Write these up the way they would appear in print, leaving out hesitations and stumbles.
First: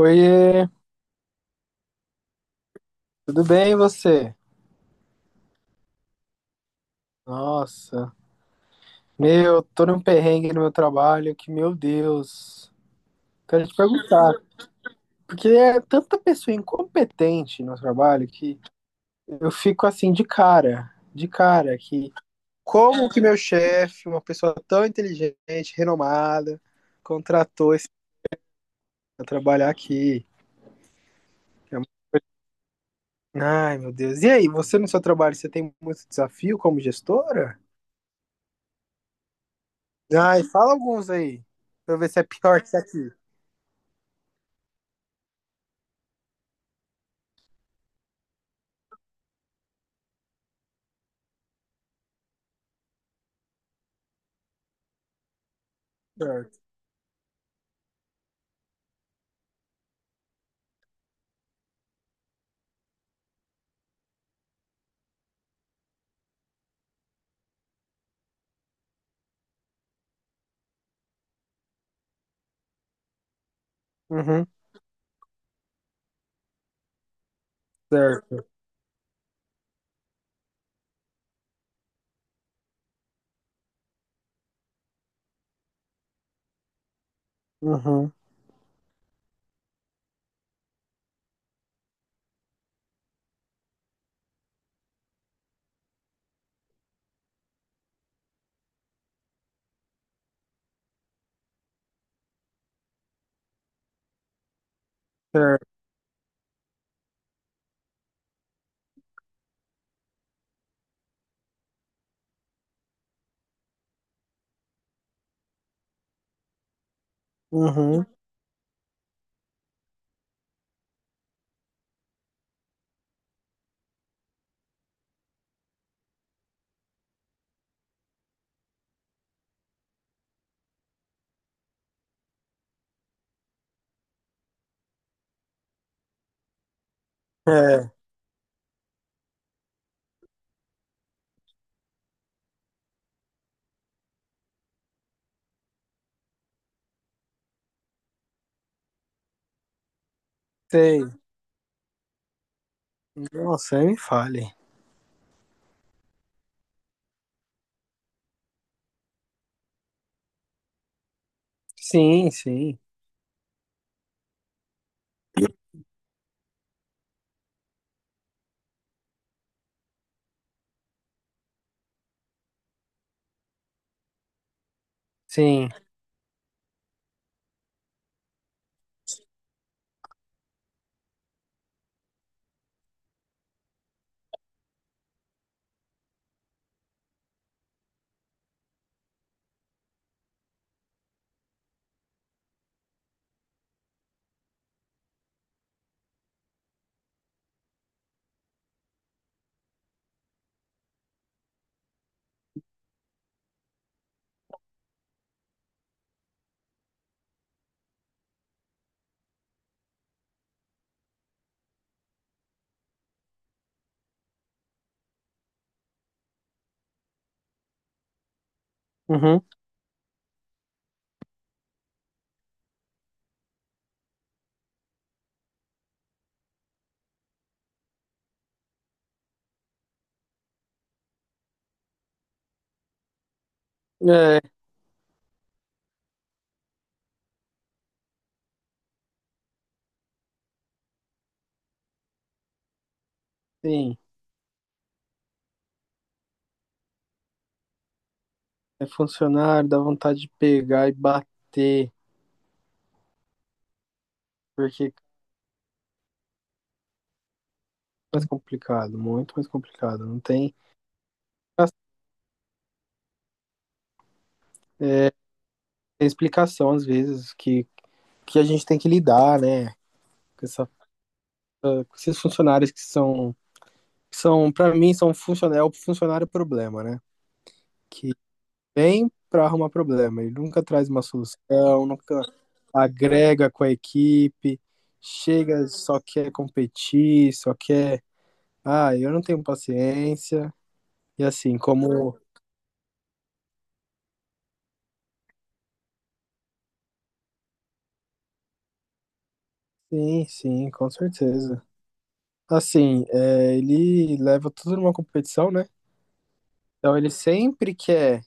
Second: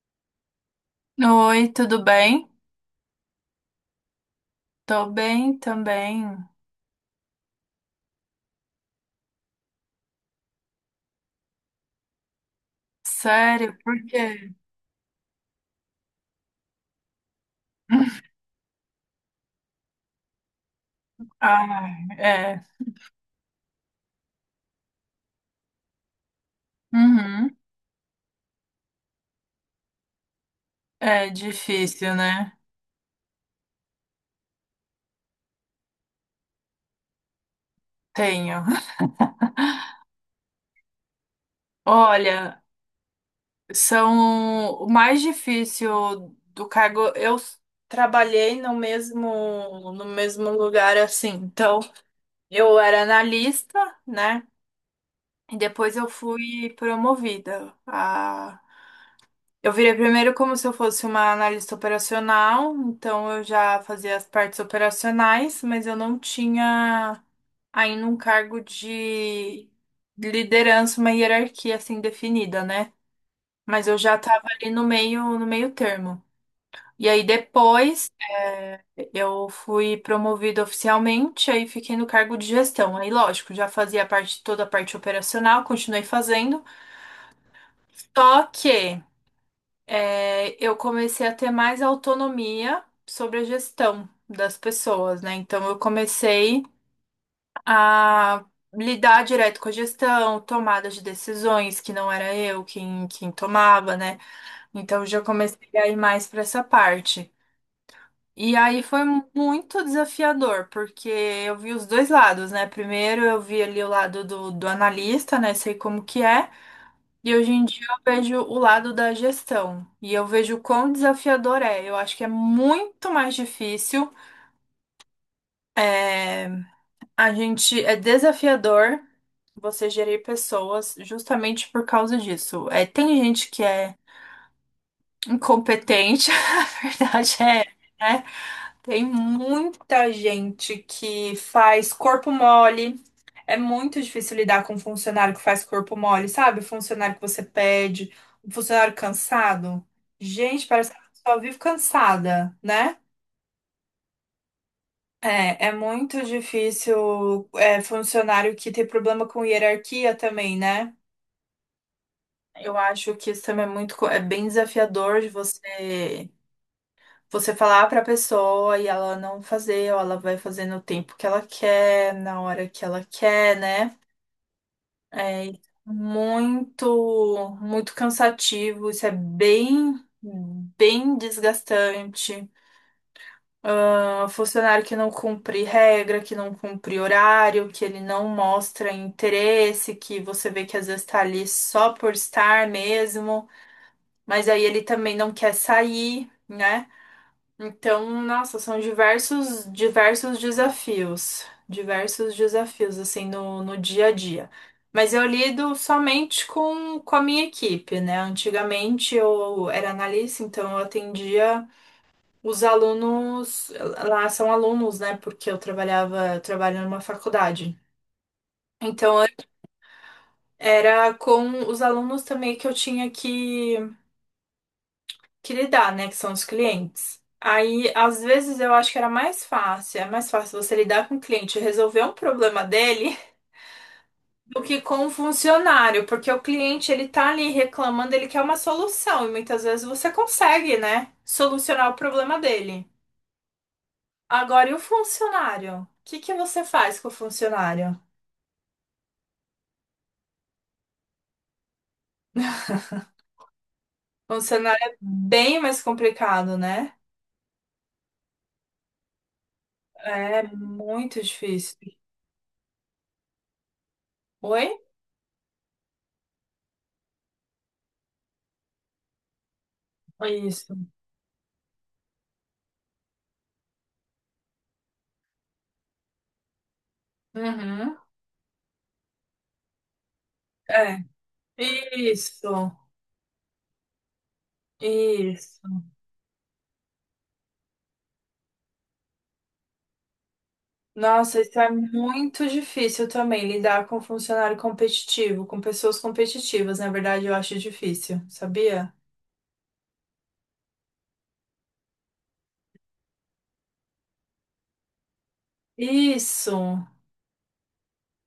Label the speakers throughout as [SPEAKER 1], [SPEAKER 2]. [SPEAKER 1] Oiê,
[SPEAKER 2] Oi, tudo bem?
[SPEAKER 1] tudo bem e você?
[SPEAKER 2] Tô bem também.
[SPEAKER 1] Nossa, meu, tô num perrengue no meu trabalho que, meu Deus, quero
[SPEAKER 2] Sério,
[SPEAKER 1] te
[SPEAKER 2] por
[SPEAKER 1] perguntar,
[SPEAKER 2] quê?
[SPEAKER 1] porque é tanta pessoa incompetente no trabalho que eu fico assim de cara,
[SPEAKER 2] Ah,
[SPEAKER 1] que
[SPEAKER 2] é.
[SPEAKER 1] como que meu chefe, uma pessoa tão inteligente, renomada,
[SPEAKER 2] Uhum.
[SPEAKER 1] contratou esse pra trabalhar aqui?
[SPEAKER 2] É difícil, né?
[SPEAKER 1] Ai, meu Deus. E aí, você no seu trabalho, você tem muito desafio como gestora?
[SPEAKER 2] Tenho.
[SPEAKER 1] Ai, fala alguns aí, pra eu ver se é pior
[SPEAKER 2] Olha,
[SPEAKER 1] que isso aqui.
[SPEAKER 2] são o mais difícil do cargo. Trabalhei no mesmo lugar assim. Então, eu era analista, né? E depois eu
[SPEAKER 1] Certo.
[SPEAKER 2] fui promovida. Eu virei primeiro como se eu fosse uma analista operacional, então eu já fazia as partes operacionais, mas eu não tinha ainda um cargo de liderança, uma hierarquia assim definida, né? Mas eu já estava
[SPEAKER 1] Uhum.
[SPEAKER 2] ali no meio, no meio termo. E aí depois
[SPEAKER 1] Certo.
[SPEAKER 2] eu fui promovida oficialmente, aí fiquei no cargo de gestão. Aí, lógico, já fazia parte, toda a parte operacional, continuei fazendo.
[SPEAKER 1] Uhum.
[SPEAKER 2] Só que eu comecei a ter mais autonomia sobre a gestão das pessoas, né? Então eu comecei a lidar direto com a gestão, tomada de decisões que não era eu quem tomava, né? Então eu já
[SPEAKER 1] Certo.
[SPEAKER 2] comecei a ir mais para essa parte. E aí foi muito desafiador, porque eu vi os dois lados, né? Primeiro eu vi ali o lado do analista, né? Sei como que é. E hoje em dia eu
[SPEAKER 1] Uhum.
[SPEAKER 2] vejo o lado da gestão e eu vejo o quão desafiador é. Eu acho que é muito mais difícil. é, A gente é desafiador você gerir pessoas justamente por causa disso. É, tem gente que é incompetente, a verdade é,
[SPEAKER 1] É,
[SPEAKER 2] né? Tem muita gente que faz corpo mole. É muito difícil lidar com um funcionário que faz corpo mole, sabe? O funcionário que você pede, um funcionário cansado. Gente, parece que a
[SPEAKER 1] sei.
[SPEAKER 2] pessoa vive cansada, né?
[SPEAKER 1] Nossa, aí me fale.
[SPEAKER 2] É, é muito difícil, funcionário que tem problema com hierarquia também, né?
[SPEAKER 1] Sim,
[SPEAKER 2] Eu
[SPEAKER 1] sim.
[SPEAKER 2] acho que isso também é muito, é bem desafiador de você Você falar pra pessoa e ela não fazer, ou ela vai fazer no tempo que ela quer, na hora que ela quer, né? É
[SPEAKER 1] Sim.
[SPEAKER 2] muito, muito cansativo, isso é bem, bem desgastante. Ah, funcionário que não cumpre regra, que não cumpre horário, que ele não mostra interesse, que você vê que às vezes tá ali só por estar mesmo, mas aí ele também não quer sair, né? Então, nossa, são diversos, diversos desafios, assim, no, no dia a dia. Mas eu lido somente com a minha equipe, né? Antigamente eu era analista, então eu atendia os alunos, lá são alunos, né? Porque eu trabalhava, eu trabalho numa faculdade. Então,
[SPEAKER 1] Uhum.
[SPEAKER 2] era com os alunos também que eu tinha que lidar, né? Que são os clientes. Aí, às vezes, eu acho que era mais fácil, é mais fácil você lidar com o cliente e resolver um problema dele
[SPEAKER 1] É,
[SPEAKER 2] do que com o funcionário, porque o cliente, ele tá ali reclamando, ele quer uma solução, e muitas vezes você consegue, né, solucionar o problema dele.
[SPEAKER 1] sim.
[SPEAKER 2] Agora, e o funcionário? O que que você faz com o funcionário?
[SPEAKER 1] É funcionário, dá vontade de pegar e bater,
[SPEAKER 2] O funcionário
[SPEAKER 1] porque é
[SPEAKER 2] é bem mais complicado, né?
[SPEAKER 1] mais complicado, muito mais complicado. Não
[SPEAKER 2] É
[SPEAKER 1] tem,
[SPEAKER 2] muito difícil. Oi?
[SPEAKER 1] tem explicação, às vezes, que a gente tem que lidar, né? Com,
[SPEAKER 2] Isso.
[SPEAKER 1] com esses funcionários que são, são para mim, são funcionário, é o funcionário problema, né?
[SPEAKER 2] Uhum.
[SPEAKER 1] Vem para arrumar problema. Ele nunca traz uma
[SPEAKER 2] É.
[SPEAKER 1] solução, nunca
[SPEAKER 2] Isso.
[SPEAKER 1] agrega com a equipe, chega,
[SPEAKER 2] Isso.
[SPEAKER 1] só quer competir, só quer. Ah, eu não tenho paciência. E
[SPEAKER 2] Nossa, isso
[SPEAKER 1] assim,
[SPEAKER 2] é
[SPEAKER 1] como.
[SPEAKER 2] muito difícil também, lidar com funcionário competitivo, com pessoas competitivas. Na verdade, eu acho difícil, sabia?
[SPEAKER 1] Sim, sim, com certeza. Assim, é, ele leva tudo numa competição, né?
[SPEAKER 2] Isso,
[SPEAKER 1] Então ele sempre quer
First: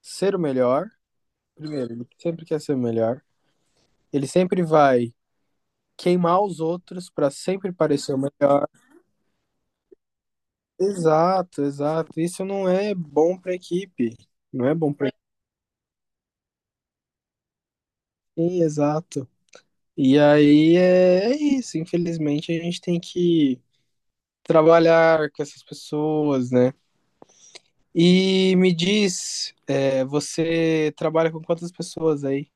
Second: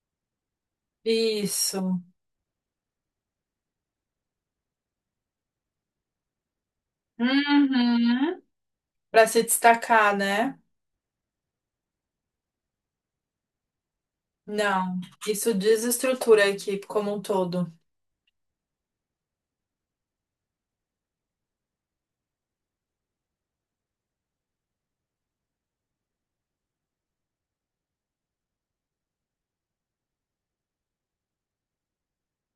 [SPEAKER 1] ser o melhor. Primeiro,
[SPEAKER 2] isso.
[SPEAKER 1] ele sempre quer ser o melhor. Ele sempre vai queimar os outros para sempre parecer o
[SPEAKER 2] Uhum.
[SPEAKER 1] melhor.
[SPEAKER 2] Para se destacar, né?
[SPEAKER 1] Exato, exato. Isso não é bom para equipe. Não é bom
[SPEAKER 2] Não,
[SPEAKER 1] para
[SPEAKER 2] isso desestrutura a equipe como um todo.
[SPEAKER 1] equipe, exato. E aí é, é isso. Infelizmente, a gente tem que trabalhar com essas pessoas, né? E me diz, é, você trabalha com quantas pessoas aí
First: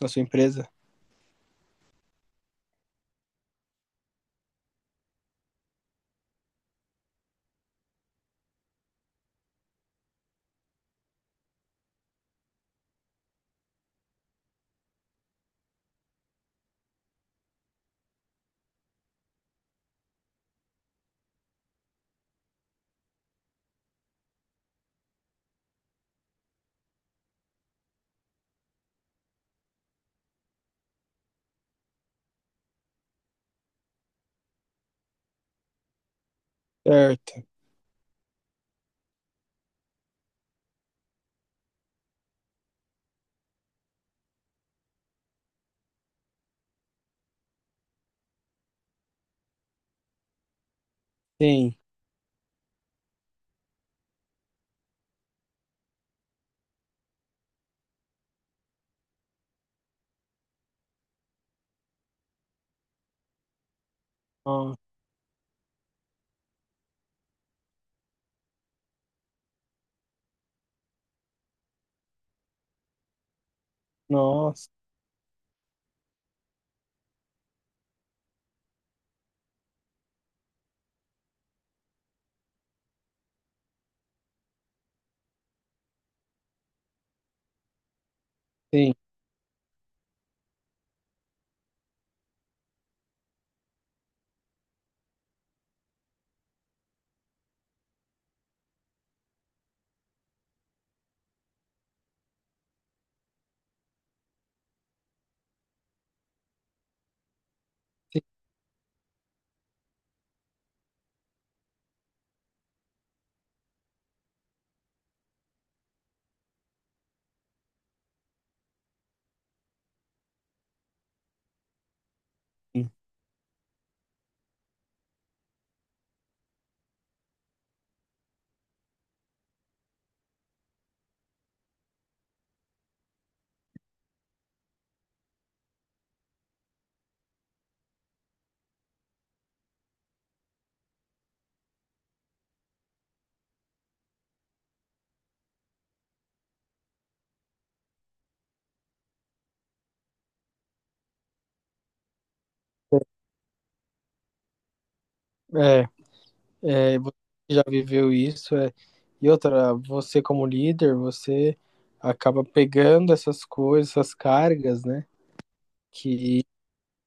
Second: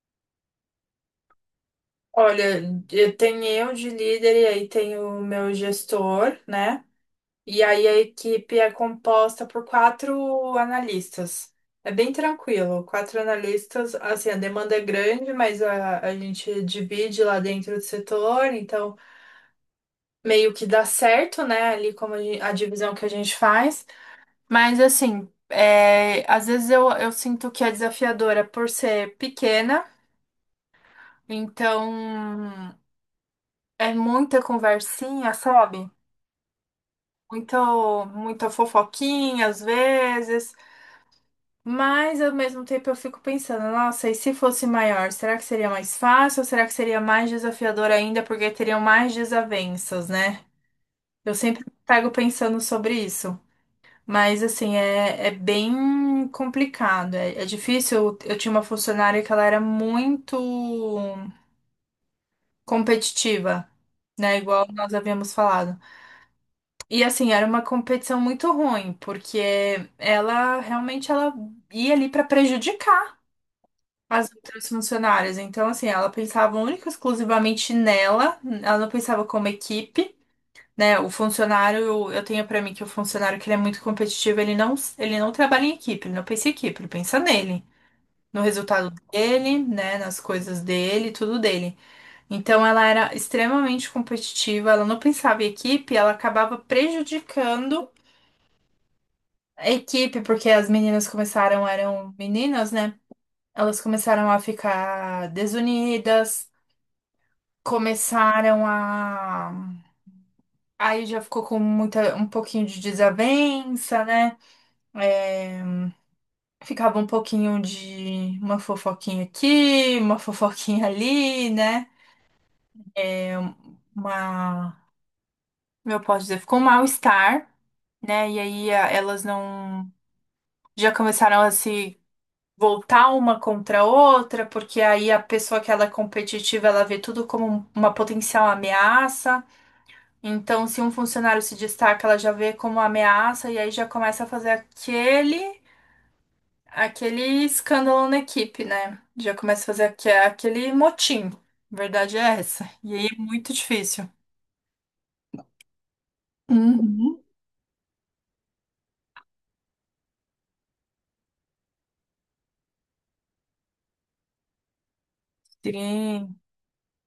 [SPEAKER 1] na sua empresa?
[SPEAKER 2] Olha, eu tenho eu de líder e aí tem o meu gestor, né? E aí a equipe é composta por quatro analistas. É bem tranquilo, quatro analistas, assim, a demanda é grande, mas a gente divide lá dentro do setor, então meio que dá certo, né, ali como a divisão que a gente faz. Mas assim, é, às vezes eu sinto que é desafiadora por ser pequena, então é muita conversinha, sabe?
[SPEAKER 1] Certo.
[SPEAKER 2] Muito, muita fofoquinha às vezes. Mas ao mesmo tempo eu fico pensando, nossa, e se fosse maior, será que seria mais fácil ou será que seria mais desafiador ainda porque teriam mais desavenças, né? Eu sempre
[SPEAKER 1] Sim.
[SPEAKER 2] pego pensando sobre isso. Mas assim, é, é bem complicado. É, é difícil. Eu tinha uma funcionária que ela era muito competitiva, né? Igual
[SPEAKER 1] Ó,
[SPEAKER 2] nós havíamos falado. E assim, era uma competição muito ruim, porque ela realmente ela ia ali para prejudicar as outras
[SPEAKER 1] nossa,
[SPEAKER 2] funcionárias. Então, assim, ela pensava única e exclusivamente nela, ela não pensava como equipe. Né, o funcionário, eu tenho pra mim que o funcionário que ele é muito competitivo, ele não trabalha em equipe, ele não pensa em equipe, ele pensa nele, no
[SPEAKER 1] sim.
[SPEAKER 2] resultado dele, né, nas coisas dele, tudo dele. Então ela era extremamente competitiva, ela não pensava em equipe, ela acabava prejudicando a equipe, porque as meninas começaram, eram meninas, né? Elas começaram a ficar desunidas, começaram a. Aí já ficou com muita, um pouquinho de desavença, né? É, ficava um pouquinho de uma fofoquinha aqui, uma fofoquinha ali, né?
[SPEAKER 1] Sim.
[SPEAKER 2] É, Uma. Como Eu posso dizer, ficou um mal-estar, né? E aí elas não. Já começaram a se voltar uma contra a outra, porque aí a pessoa que ela é competitiva, ela vê tudo como uma potencial ameaça. Então, se um funcionário se destaca, ela já vê como ameaça e aí já começa a fazer aquele escândalo na equipe, né? Já começa a fazer aquele motim. Verdade é essa. E aí é muito difícil.
[SPEAKER 1] É, é, você
[SPEAKER 2] Uhum.
[SPEAKER 1] já viveu isso, é. E outra, você como líder, você acaba pegando essas coisas, essas cargas, né?
[SPEAKER 2] Sim.
[SPEAKER 1] Que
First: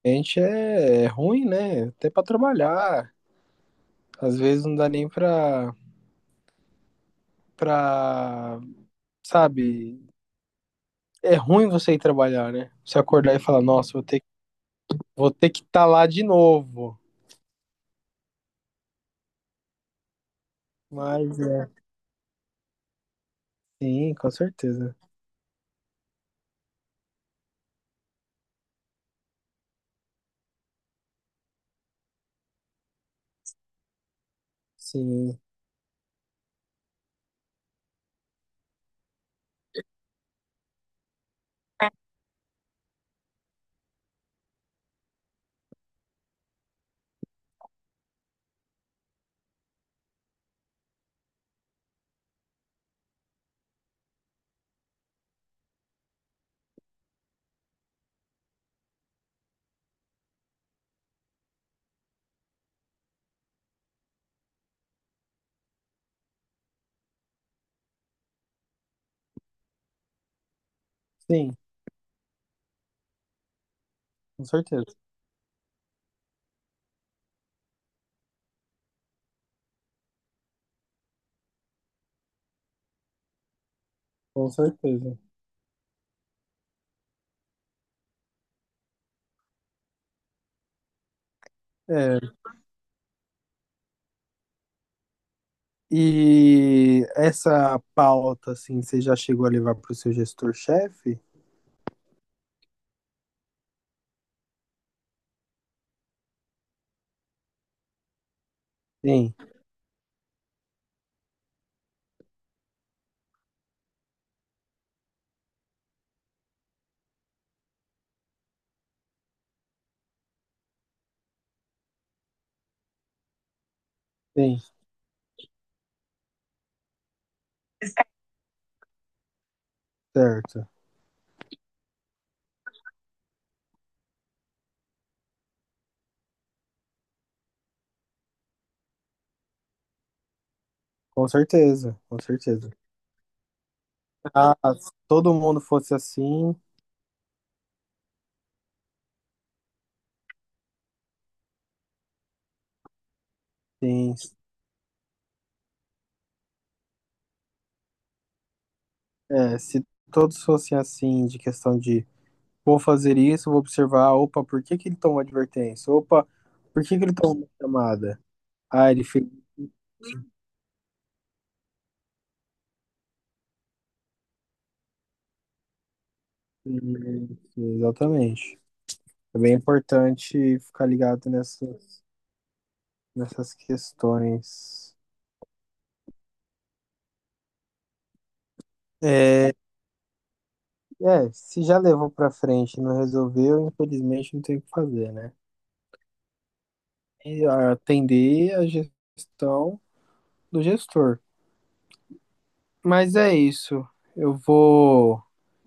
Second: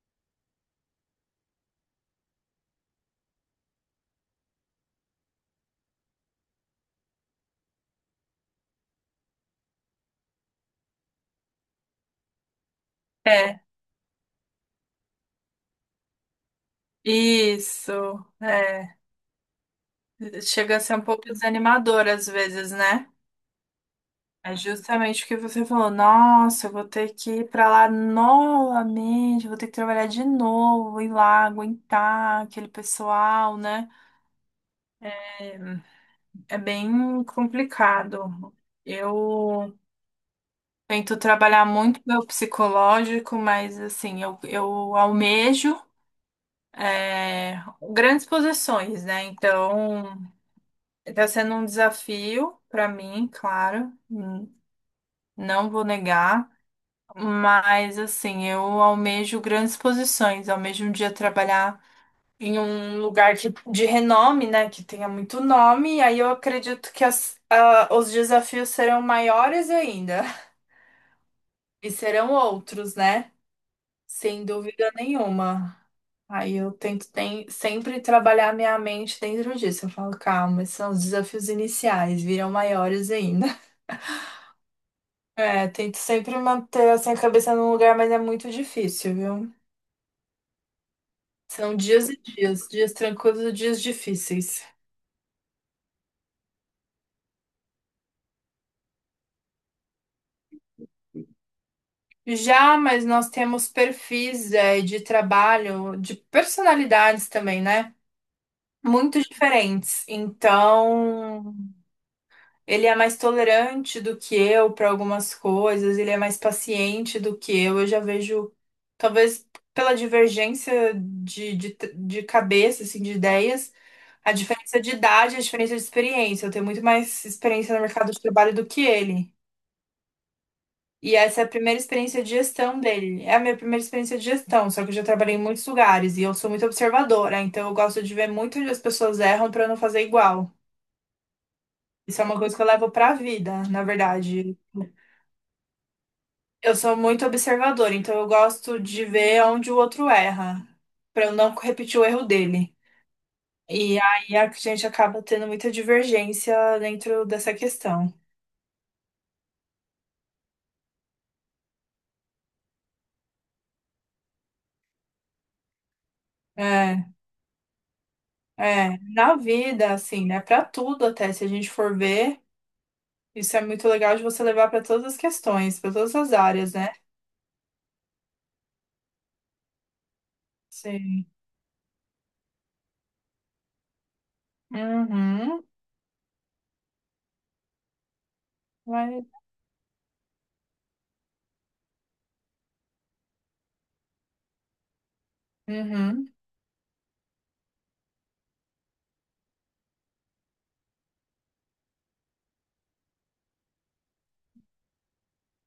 [SPEAKER 1] gente é, é ruim, né? Até para trabalhar. Às vezes não dá nem para para, sabe? É ruim você ir trabalhar, né? Você acordar e
[SPEAKER 2] É,
[SPEAKER 1] falar, nossa, vou ter que estar lá de novo.
[SPEAKER 2] isso. É. Chega a ser um pouco
[SPEAKER 1] Mas é.
[SPEAKER 2] desanimador às vezes, né?
[SPEAKER 1] Sim, com
[SPEAKER 2] É
[SPEAKER 1] certeza.
[SPEAKER 2] justamente o que você falou. Nossa, eu vou ter que ir pra lá novamente, vou ter que trabalhar de novo, ir lá, aguentar aquele pessoal, né?
[SPEAKER 1] Sim,
[SPEAKER 2] É é bem complicado. Eu tento trabalhar muito meu psicológico, mas assim, eu almejo é, grandes posições, né? Então, está sendo um desafio para mim, claro, não vou negar. Mas assim, eu almejo grandes posições, almejo um dia trabalhar em um lugar que, de renome, né, que tenha muito nome, e aí eu acredito que os desafios serão maiores ainda,
[SPEAKER 1] sim,
[SPEAKER 2] e serão outros, né, sem
[SPEAKER 1] com
[SPEAKER 2] dúvida
[SPEAKER 1] certeza.
[SPEAKER 2] nenhuma. Aí eu tento sempre trabalhar minha mente dentro disso. Eu falo, calma, esses são os desafios iniciais, virão maiores ainda.
[SPEAKER 1] Com certeza.
[SPEAKER 2] É, tento sempre manter assim, a cabeça num lugar, mas é muito difícil, viu? São dias e
[SPEAKER 1] É.
[SPEAKER 2] dias, dias tranquilos e dias difíceis.
[SPEAKER 1] E essa pauta, assim, você já chegou a levar para o seu gestor-chefe?
[SPEAKER 2] Já, mas nós temos perfis, de trabalho, de personalidades também, né? Muito
[SPEAKER 1] Sim,
[SPEAKER 2] diferentes. Então, ele é mais tolerante do que eu para algumas coisas, ele é mais paciente do que eu. Eu já vejo, talvez pela divergência de, cabeça, assim, de ideias, a
[SPEAKER 1] sim,
[SPEAKER 2] diferença de idade, a diferença de experiência. Eu tenho muito mais experiência no mercado de trabalho do que ele.
[SPEAKER 1] certo.
[SPEAKER 2] E essa é a primeira experiência de gestão dele. É a minha primeira experiência de gestão, só que eu já trabalhei em muitos lugares e eu sou muito observadora, então eu gosto de ver muito onde as pessoas erram para não fazer igual.
[SPEAKER 1] Com certeza, com
[SPEAKER 2] Isso é uma coisa que eu
[SPEAKER 1] certeza.
[SPEAKER 2] levo para a vida, na
[SPEAKER 1] Ah,
[SPEAKER 2] verdade.
[SPEAKER 1] se todo mundo fosse assim,
[SPEAKER 2] Eu sou muito observadora, então eu gosto de ver onde o outro erra, para eu não repetir o erro dele. E
[SPEAKER 1] sim.
[SPEAKER 2] aí a gente acaba tendo muita divergência dentro dessa questão.
[SPEAKER 1] É, se todos fossem assim, de questão de vou fazer isso, vou observar, opa, por que que ele tomou advertência? Opa, por que que
[SPEAKER 2] É,
[SPEAKER 1] ele tomou uma chamada? Ah,
[SPEAKER 2] é,
[SPEAKER 1] ele fez.
[SPEAKER 2] na vida, assim, né? Para tudo até, se a gente for ver. Isso é muito legal de você levar para todas as questões, para todas as áreas, né?
[SPEAKER 1] Isso, exatamente. É bem importante ficar
[SPEAKER 2] Sim.
[SPEAKER 1] ligado nessas, nessas questões.
[SPEAKER 2] Uhum. Vai.
[SPEAKER 1] É, é, se já levou para frente e não resolveu, infelizmente não tem o que fazer, né?
[SPEAKER 2] Uhum.
[SPEAKER 1] E atender a gestão do gestor. Mas é isso. Eu vou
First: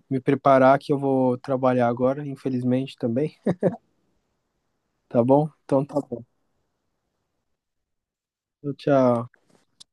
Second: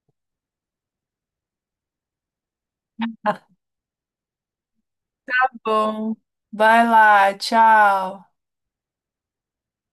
[SPEAKER 1] me preparar que eu vou trabalhar agora, infelizmente também. Tá bom? Então tá
[SPEAKER 2] Bom,
[SPEAKER 1] bom.
[SPEAKER 2] vai lá, tchau.
[SPEAKER 1] Tchau.